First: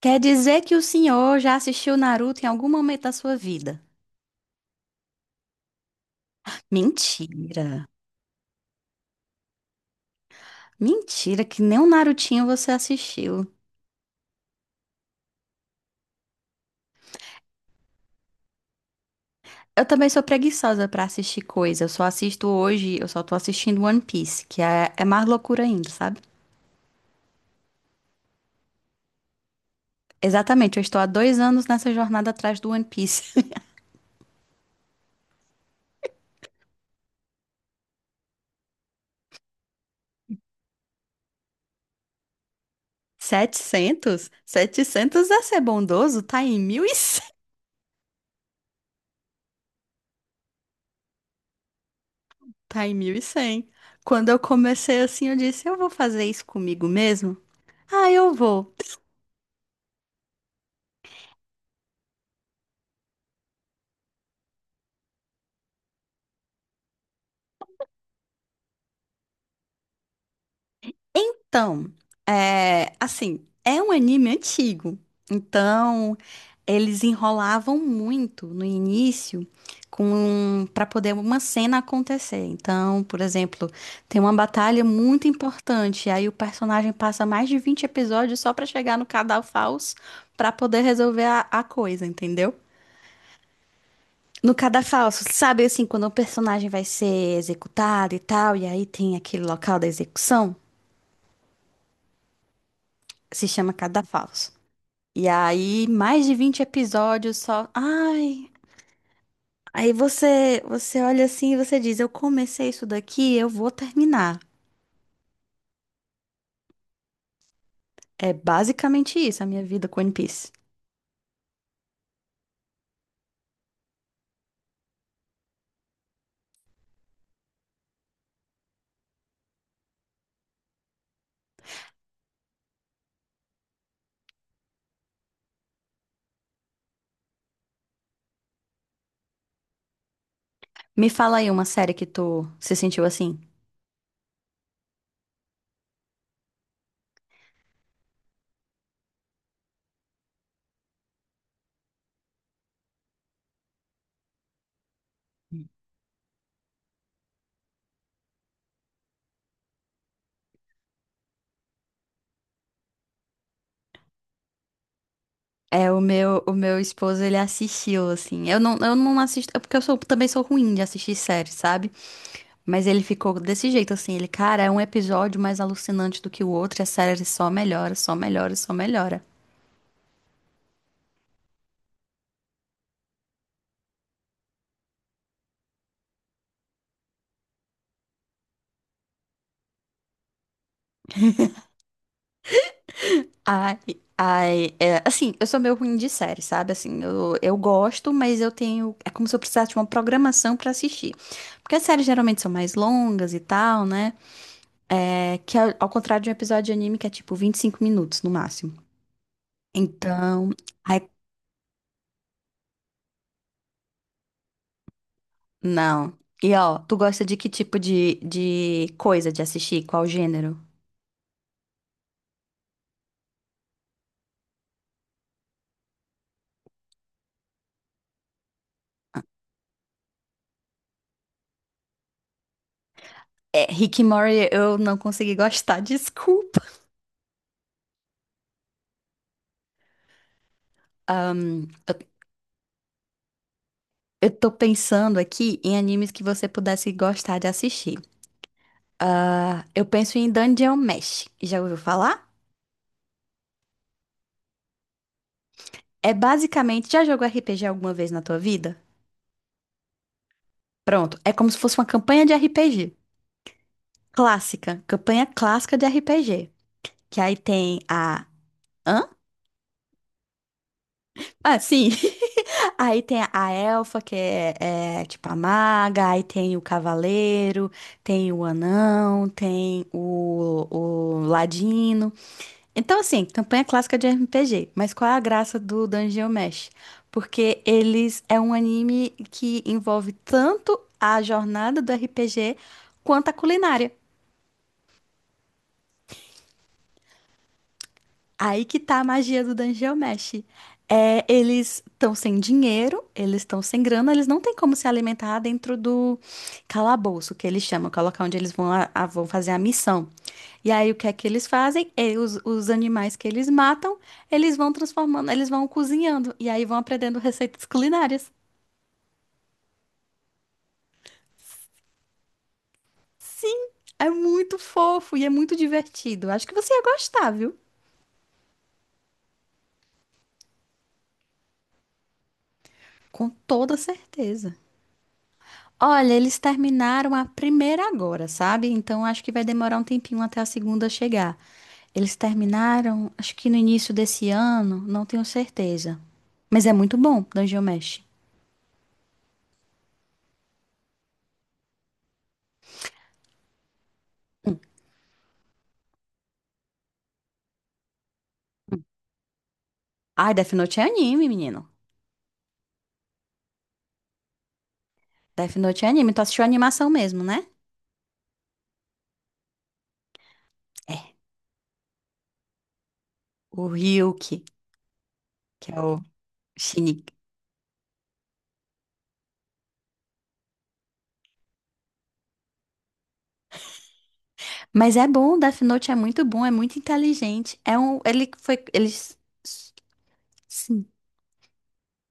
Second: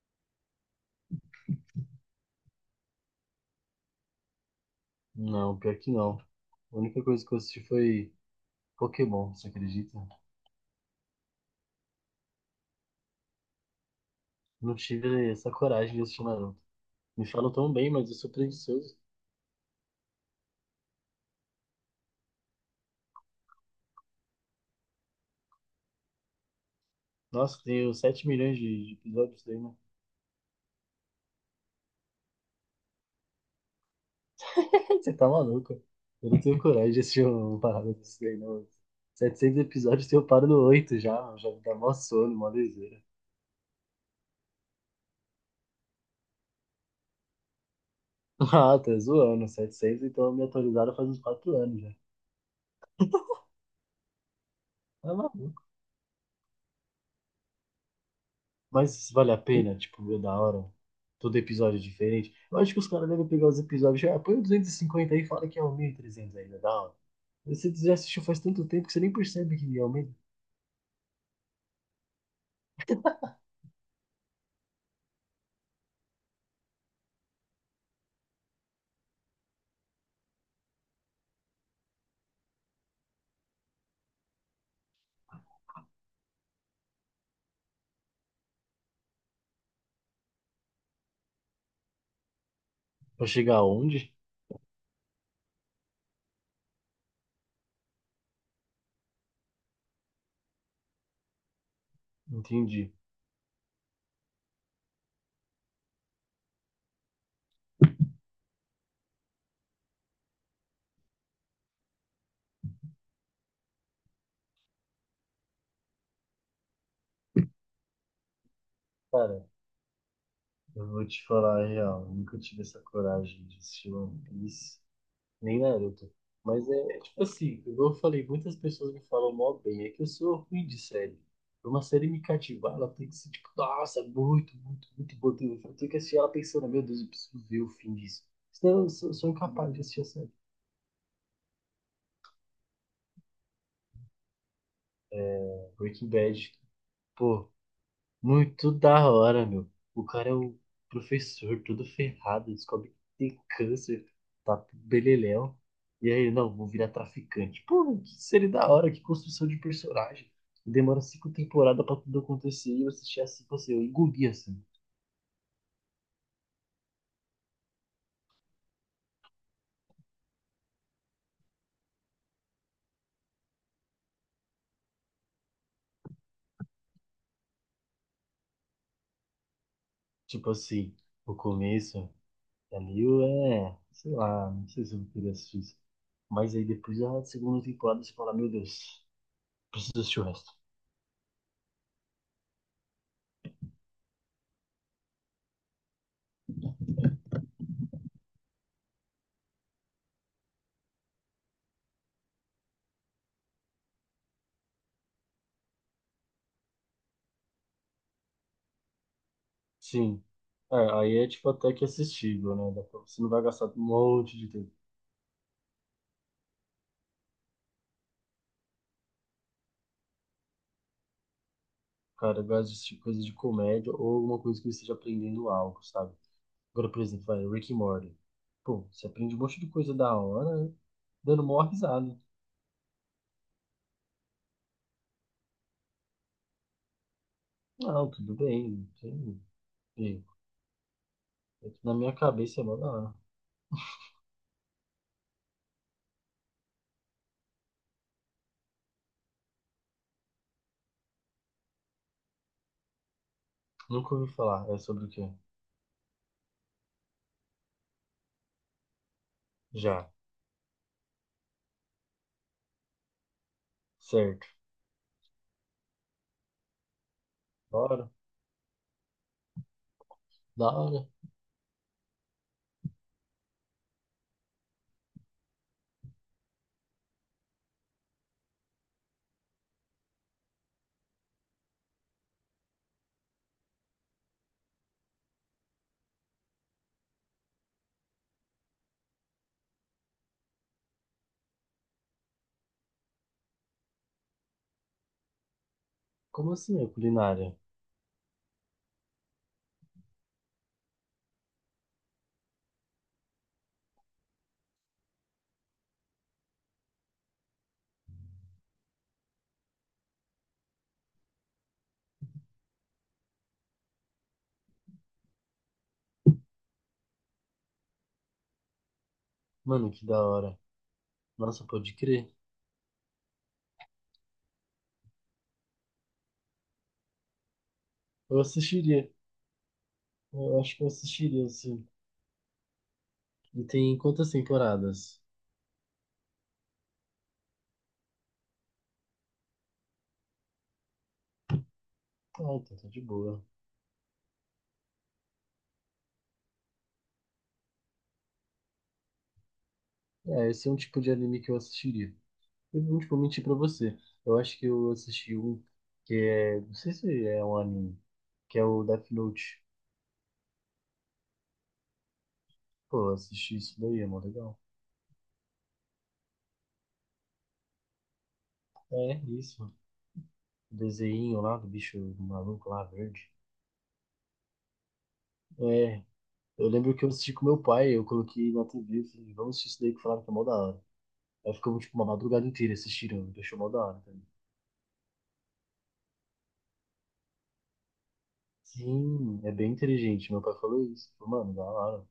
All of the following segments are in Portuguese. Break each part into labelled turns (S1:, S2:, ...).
S1: Quer dizer que o senhor já assistiu Naruto em algum momento da sua vida?
S2: Não, pior que não. A única coisa que eu assisti
S1: Mentira.
S2: foi Pokémon, você acredita?
S1: Mentira, que nem um Narutinho você assistiu.
S2: Não tive essa coragem de assistir Naruto. Me falam tão bem, mas eu sou preguiçoso.
S1: Eu também sou preguiçosa pra assistir coisa. Eu só assisto hoje, eu só tô assistindo One Piece, que é mais loucura ainda, sabe?
S2: Nossa, tenho 7 milhões de episódios daí, né?
S1: Exatamente, eu estou há 2 anos nessa jornada atrás do One Piece.
S2: Você tá maluco? Eu não tenho coragem de assistir uma parada desse daí, não. 700 episódios, eu paro no 8 já, já me dá mó sono, mó liseira.
S1: 700, 700 é ser bondoso? Tá em 1.100.
S2: Ah, tá zoando, 700, então me atualizaram faz uns 4 anos já.
S1: Tá em 1.100. Quando eu comecei
S2: Tá
S1: assim, eu
S2: maluco?
S1: disse, eu vou fazer isso comigo mesmo? Ah, eu vou.
S2: Mas vale a pena, tipo, é da hora. Todo episódio é diferente. Eu acho que os caras devem pegar os episódios. Já, "Ah, põe o 250 aí e fala que é o 1.300 ainda", da hora. Você já assistiu faz tanto tempo que você nem percebe que aumenta.
S1: Então, é, assim, é um anime antigo. Então, eles enrolavam muito no início com para poder uma cena acontecer. Então, por exemplo, tem uma batalha muito importante, aí o personagem passa mais de 20 episódios só pra chegar no Cadafalso pra poder resolver a coisa, entendeu?
S2: Pra chegar aonde?
S1: No cadafalso, sabe assim, quando o personagem vai ser executado e tal, e aí tem aquele local da execução,
S2: Entendi.
S1: se chama cadafalso. E aí, mais de 20 episódios só. Ai, aí você olha assim e você diz: eu comecei isso daqui, eu vou terminar. É basicamente isso,
S2: Cara,
S1: a minha vida com One Piece.
S2: eu vou te falar a real. Eu nunca tive essa coragem de assistir One Piece, nem Naruto. Mas é, é tipo assim, como eu falei, muitas pessoas me falam mó bem, é que eu sou ruim de série. Pra uma série me cativar, ela tem que ser tipo, nossa, muito, muito, muito boa. Eu tenho que assistir ela pensando, meu Deus, eu preciso ver o fim disso. Senão eu sou incapaz de assistir a série.
S1: Me fala aí uma série que tu se sentiu assim.
S2: Breaking Bad, pô, muito da hora, meu. O cara é o professor, todo ferrado, descobre que tem câncer, tá beleléu. E aí, não, vou virar traficante. Pô, que série da hora, que construção de personagem. Demora cinco temporadas pra tudo acontecer e eu assisti assim, assim, eu engoli assim.
S1: É, o meu esposo, ele assistiu, assim. Eu não assisto, é porque eu sou, também sou ruim de assistir séries, sabe? Mas ele ficou desse jeito, assim. Ele, cara, é um episódio mais alucinante do que o outro, e a série só melhora, só melhora, só melhora.
S2: Tipo assim, o começo é meio, sei lá, não sei se eu queria assistir isso. Mas aí depois da segunda temporada você fala, meu Deus, preciso assistir o resto.
S1: Ai, ai, é, assim, eu sou meio ruim de série, sabe? Assim, eu gosto, mas eu tenho. É como se eu precisasse de uma programação pra assistir. Porque as séries geralmente são mais longas e tal, né? É, que ao contrário de um episódio de anime que é tipo 25 minutos no máximo.
S2: Sim.
S1: Então,
S2: É,
S1: ai,
S2: aí é tipo até que assistível, né? Dá pra- Você não vai gastar um monte de tempo.
S1: não. E ó, tu gosta de que tipo de coisa de assistir? Qual gênero?
S2: Cara, eu gosto de assistir coisa de comédia ou alguma coisa que eu esteja aprendendo algo, sabe? Agora, por exemplo, vai, Rick and Morty. Pô, você aprende um monte de coisa da hora, né? Dando mó risada.
S1: É, Rick and Morty eu não consegui gostar, desculpa.
S2: Não, tudo bem, tem erro.
S1: Ahn,
S2: É que
S1: eu
S2: na minha cabeça é mó da hora.
S1: Eu tô pensando aqui em animes que você pudesse gostar de assistir. Ah, eu penso em Dungeon Mesh. Já ouviu falar?
S2: Nunca ouvi falar. É sobre o quê?
S1: É basicamente, já jogou RPG alguma vez na tua vida?
S2: Já.
S1: Pronto, é como se fosse uma campanha de RPG.
S2: Certo.
S1: Clássica, campanha clássica de RPG. Que aí
S2: Da
S1: tem
S2: hora.
S1: a. Hã?
S2: Da hora.
S1: Ah, sim. Aí tem a elfa, que é, é tipo a maga, aí tem o cavaleiro, tem o anão, tem o ladino. Então, assim, campanha clássica de RPG, mas qual é a graça do Dungeon Mesh? Porque eles é um anime que envolve tanto a jornada do RPG quanto a culinária.
S2: Como assim é culinária?
S1: Aí que tá a magia do Dungeon Mesh. É, eles estão sem dinheiro, eles estão sem grana, eles não têm como se alimentar dentro do calabouço, que eles chamam, que é o local onde eles vão, vão fazer a missão. E aí o que é que eles fazem? E os animais que eles matam, eles vão transformando, eles vão cozinhando, e aí vão aprendendo receitas culinárias.
S2: Mano, que da hora. Nossa, pode crer.
S1: Sim, é muito fofo e é muito divertido. Acho que você ia gostar, viu?
S2: Eu assistiria. Eu acho que eu assistiria, assim.
S1: Com
S2: E
S1: toda
S2: tem quantas
S1: certeza.
S2: temporadas?
S1: Olha, eles terminaram a primeira agora, sabe? Então acho que vai demorar um tempinho até a segunda chegar. Eles
S2: Ah, então tá de
S1: terminaram, acho
S2: boa.
S1: que no início desse ano, não tenho certeza. Mas é muito bom, Dungeon Mesh.
S2: É, esse é um tipo de anime que eu assistiria. Eu não vou mentir pra você. Eu acho que eu assisti um que é. Não sei se é um anime, que é o Death Note.
S1: Ai, Death Note é anime, menino.
S2: Pô, eu assisti isso daí, é mó legal.
S1: Death Note é anime. Tu assistiu a animação mesmo, né?
S2: É, isso. O
S1: É.
S2: desenho lá do bicho maluco lá, verde.
S1: O Ryuki, que é o
S2: É, eu lembro que eu
S1: Shinigami.
S2: assisti com meu pai, eu coloquei na TV e falei, vamos assistir isso daí que falaram que é mó da hora. Aí ficamos, tipo, uma madrugada inteira assistindo, deixou mó da hora. Tá.
S1: Mas é bom, Death Note é muito bom, é muito inteligente. É um, ele foi, eles.
S2: Sim, é bem inteligente. Meu pai falou isso. Falou, mano, da hora.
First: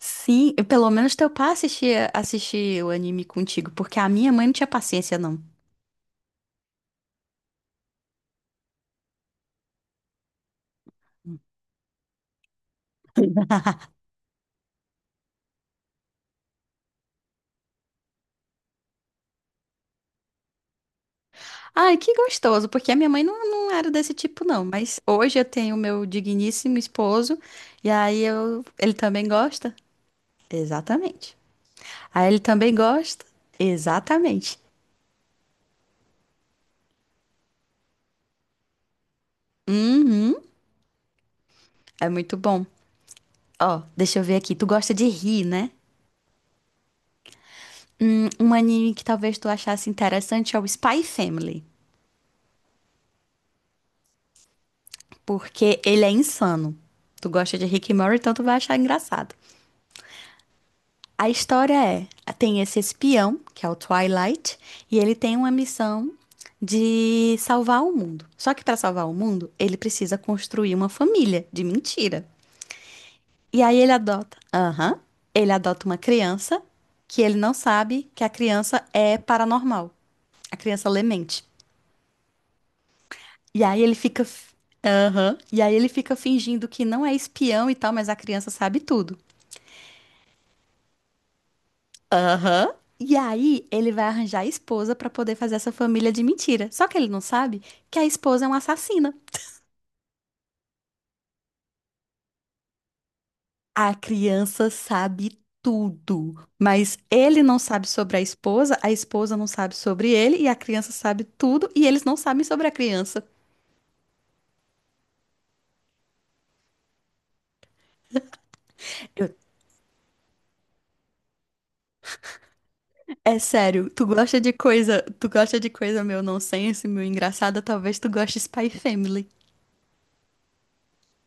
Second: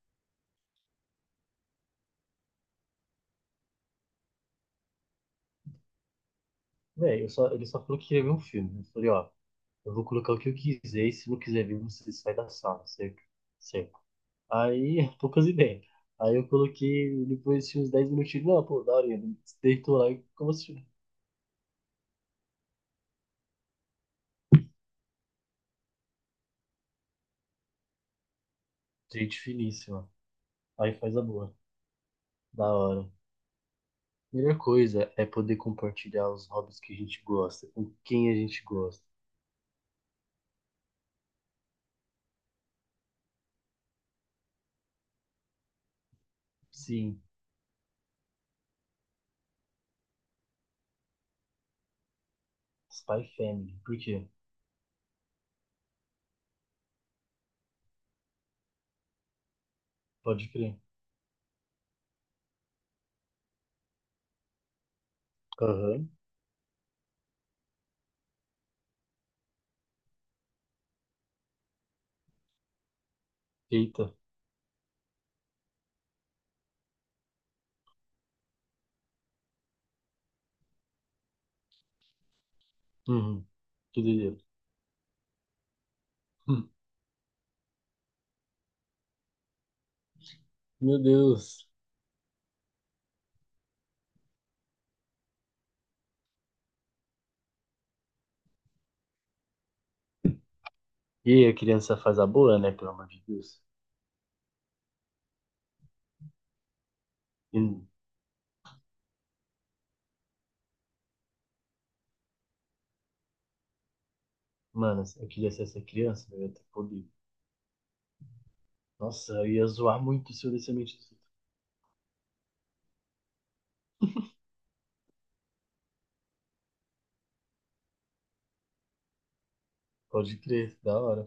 S1: Sim, e pelo menos teu pai assistia, assistia o anime contigo, porque a minha mãe não tinha paciência, não.
S2: Véi, eu só, ele só falou que queria ver um filme. Eu falei, ó, eu vou colocar o que eu quiser e se não quiser ver, você sai da sala, certo? Certo. Aí, poucas ideias. Aí eu coloquei, depois de uns 10 minutinhos, não, pô, da hora, ele deitou lá e como assim?
S1: Ai, que gostoso, porque a minha mãe não, não era desse tipo, não. Mas hoje eu tenho o meu digníssimo esposo, e aí eu, ele também
S2: Gente
S1: gosta?
S2: finíssima. Aí faz a
S1: Exatamente.
S2: boa.
S1: Aí ele
S2: Da
S1: também
S2: hora.
S1: gosta?
S2: Melhor
S1: Exatamente.
S2: coisa é poder compartilhar os hobbies que a gente gosta, com quem a gente gosta.
S1: Uhum, é muito bom. Ó, deixa eu ver aqui, tu gosta de rir, né?
S2: Sim.
S1: Um anime que talvez tu achasse interessante é o Spy Family.
S2: Spy Family. Por quê?
S1: Porque ele é insano. Tu gosta de Rick e Morty, então tu vai achar engraçado.
S2: Pode crer.
S1: A história é, tem esse espião, que é o Twilight, e ele tem uma
S2: Aham.
S1: missão de salvar o mundo. Só que para salvar o mundo, ele precisa construir uma família de mentira. E aí ele
S2: Eita.
S1: adota, aham, ele adota uma criança que ele não sabe que a criança é paranormal. A criança lê mente.
S2: Uhum.
S1: E aí
S2: Que doideira.
S1: aham, e aí ele fica fingindo
S2: Hum.
S1: que não é espião e tal, mas a criança sabe tudo.
S2: Meu Deus.
S1: Aham. E aí, ele vai arranjar a esposa pra poder fazer essa família de mentira. Só que ele não sabe que a esposa é uma assassina.
S2: E aí, a criança faz a boa, né? Pelo amor de Deus.
S1: A criança sabe tudo, mas ele não
S2: E,
S1: sabe sobre a esposa não sabe sobre ele, e a criança sabe tudo, e eles não sabem sobre a criança.
S2: mano, eu queria ser essa criança, eu ia ter poder. Nossa,
S1: Eu-
S2: eu ia zoar muito se eu desse a mente do filho.
S1: É sério, tu gosta de coisa, tu gosta de coisa meu nonsense, meu engraçada, talvez tu goste de Spy Family.
S2: Pode crer, da hora.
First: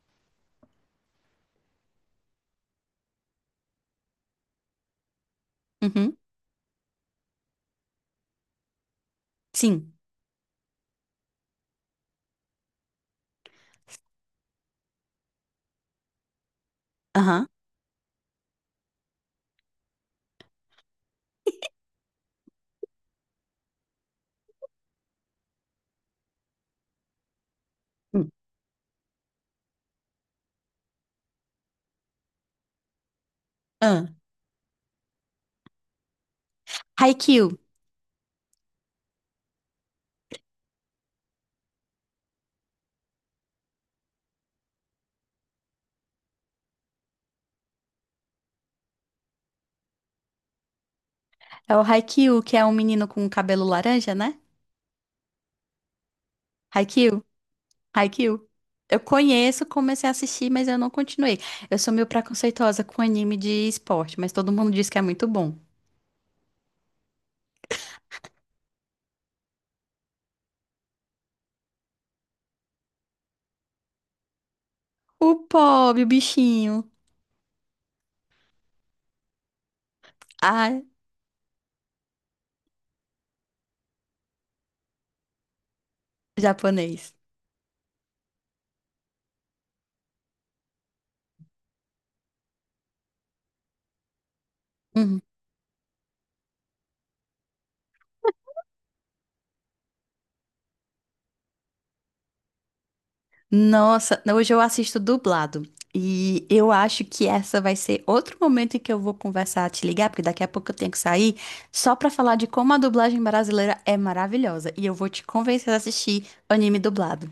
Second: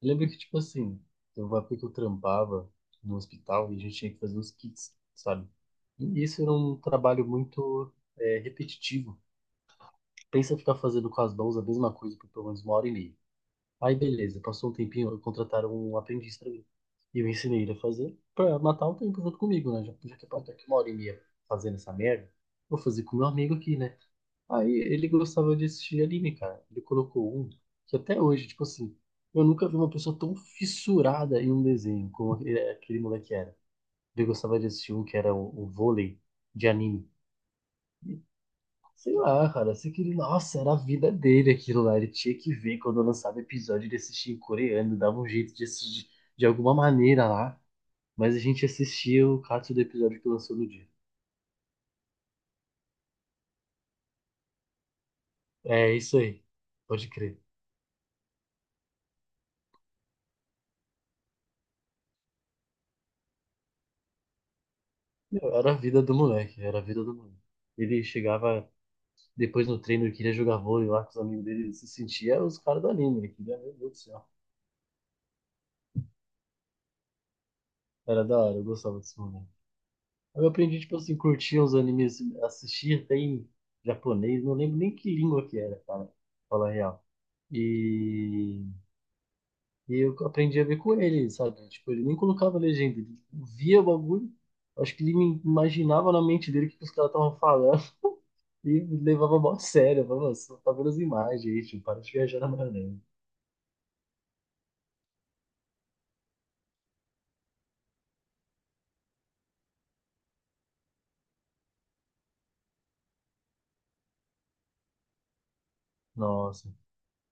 S2: Eu lembro que, tipo assim, eu uma época que eu trampava no hospital e a gente tinha que fazer os kits, sabe?
S1: Uhum.
S2: E isso era um trabalho muito é, repetitivo.
S1: Sim.
S2: Pensa ficar fazendo com as mãos a mesma coisa por pelo menos uma hora e meia. Aí beleza, passou um tempinho, contrataram um aprendiz pra mim. E eu
S1: Aham.
S2: ensinei ele a fazer pra matar o tempo junto comigo, né? Já que eu tô aqui uma hora e meia fazendo essa merda, vou fazer com meu amigo aqui, né? Aí ele gostava de assistir anime, cara. Ele colocou um que até
S1: Hum.
S2: hoje, tipo assim, eu nunca vi uma pessoa tão fissurada em um desenho como aquele, aquele moleque era.
S1: Ah.
S2: Ele gostava de assistir um que era o vôlei de anime.
S1: Haikyuu.
S2: Sei lá, cara, sei que ele, nossa, era a vida dele aquilo lá, ele tinha que ver quando lançava episódio de assistir em coreano, dava um jeito de assistir de alguma maneira lá, mas a gente assistia o cato do episódio que lançou no dia.
S1: É o Haikyuu, que é um menino com cabelo laranja, né?
S2: É isso aí, pode
S1: Haikyuu,
S2: crer.
S1: Haikyuu. Eu conheço, comecei a assistir, mas eu não continuei. Eu sou meio preconceituosa com anime de esporte, mas todo mundo diz que é muito
S2: Meu,
S1: bom.
S2: era a vida do moleque, era a vida do moleque. Ele chegava depois no treino, ele queria jogar vôlei lá com os amigos dele, ele se sentia os caras do anime, ele queria, meu Deus do céu.
S1: O pobre, o bichinho.
S2: Era da hora, eu gostava desse moleque. Eu aprendi,
S1: Ai,
S2: tipo assim, curtir os animes, assistir até em japonês, não lembro nem que língua que era, cara, pra falar a real.
S1: japonês.
S2: E, e eu aprendi a ver com ele, sabe? Tipo, ele nem colocava legenda, ele via o bagulho, acho que ele
S1: Uhum.
S2: me imaginava na mente dele o que que os caras estavam falando e me levava mó a sério. Eu falava, "Nossa, tá vendo as imagens aí, tipo, para de viajar na maionese."
S1: Nossa, hoje eu assisto dublado. E eu acho que essa vai ser outro momento em que eu vou conversar, te ligar, porque daqui a pouco eu tenho que sair, só pra falar de como a dublagem brasileira é maravilhosa. E eu vou te convencer a assistir
S2: Nossa,
S1: anime dublado.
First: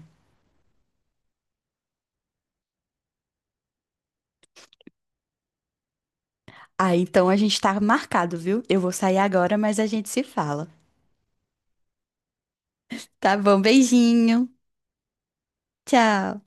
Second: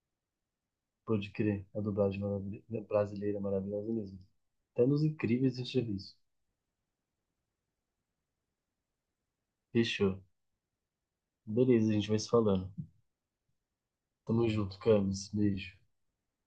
S2: pode crer, a dublagem maravil- brasileira é maravilhosa mesmo. Até nos incríveis a gente já viu isso.
S1: Ah, então a gente tá marcado, viu? Eu vou sair agora, mas a gente se
S2: Fechou.
S1: fala.
S2: Beleza, a gente vai se falando.
S1: Tá bom,
S2: Tamo
S1: beijinho.
S2: junto, Camis. Beijo.
S1: Tchau.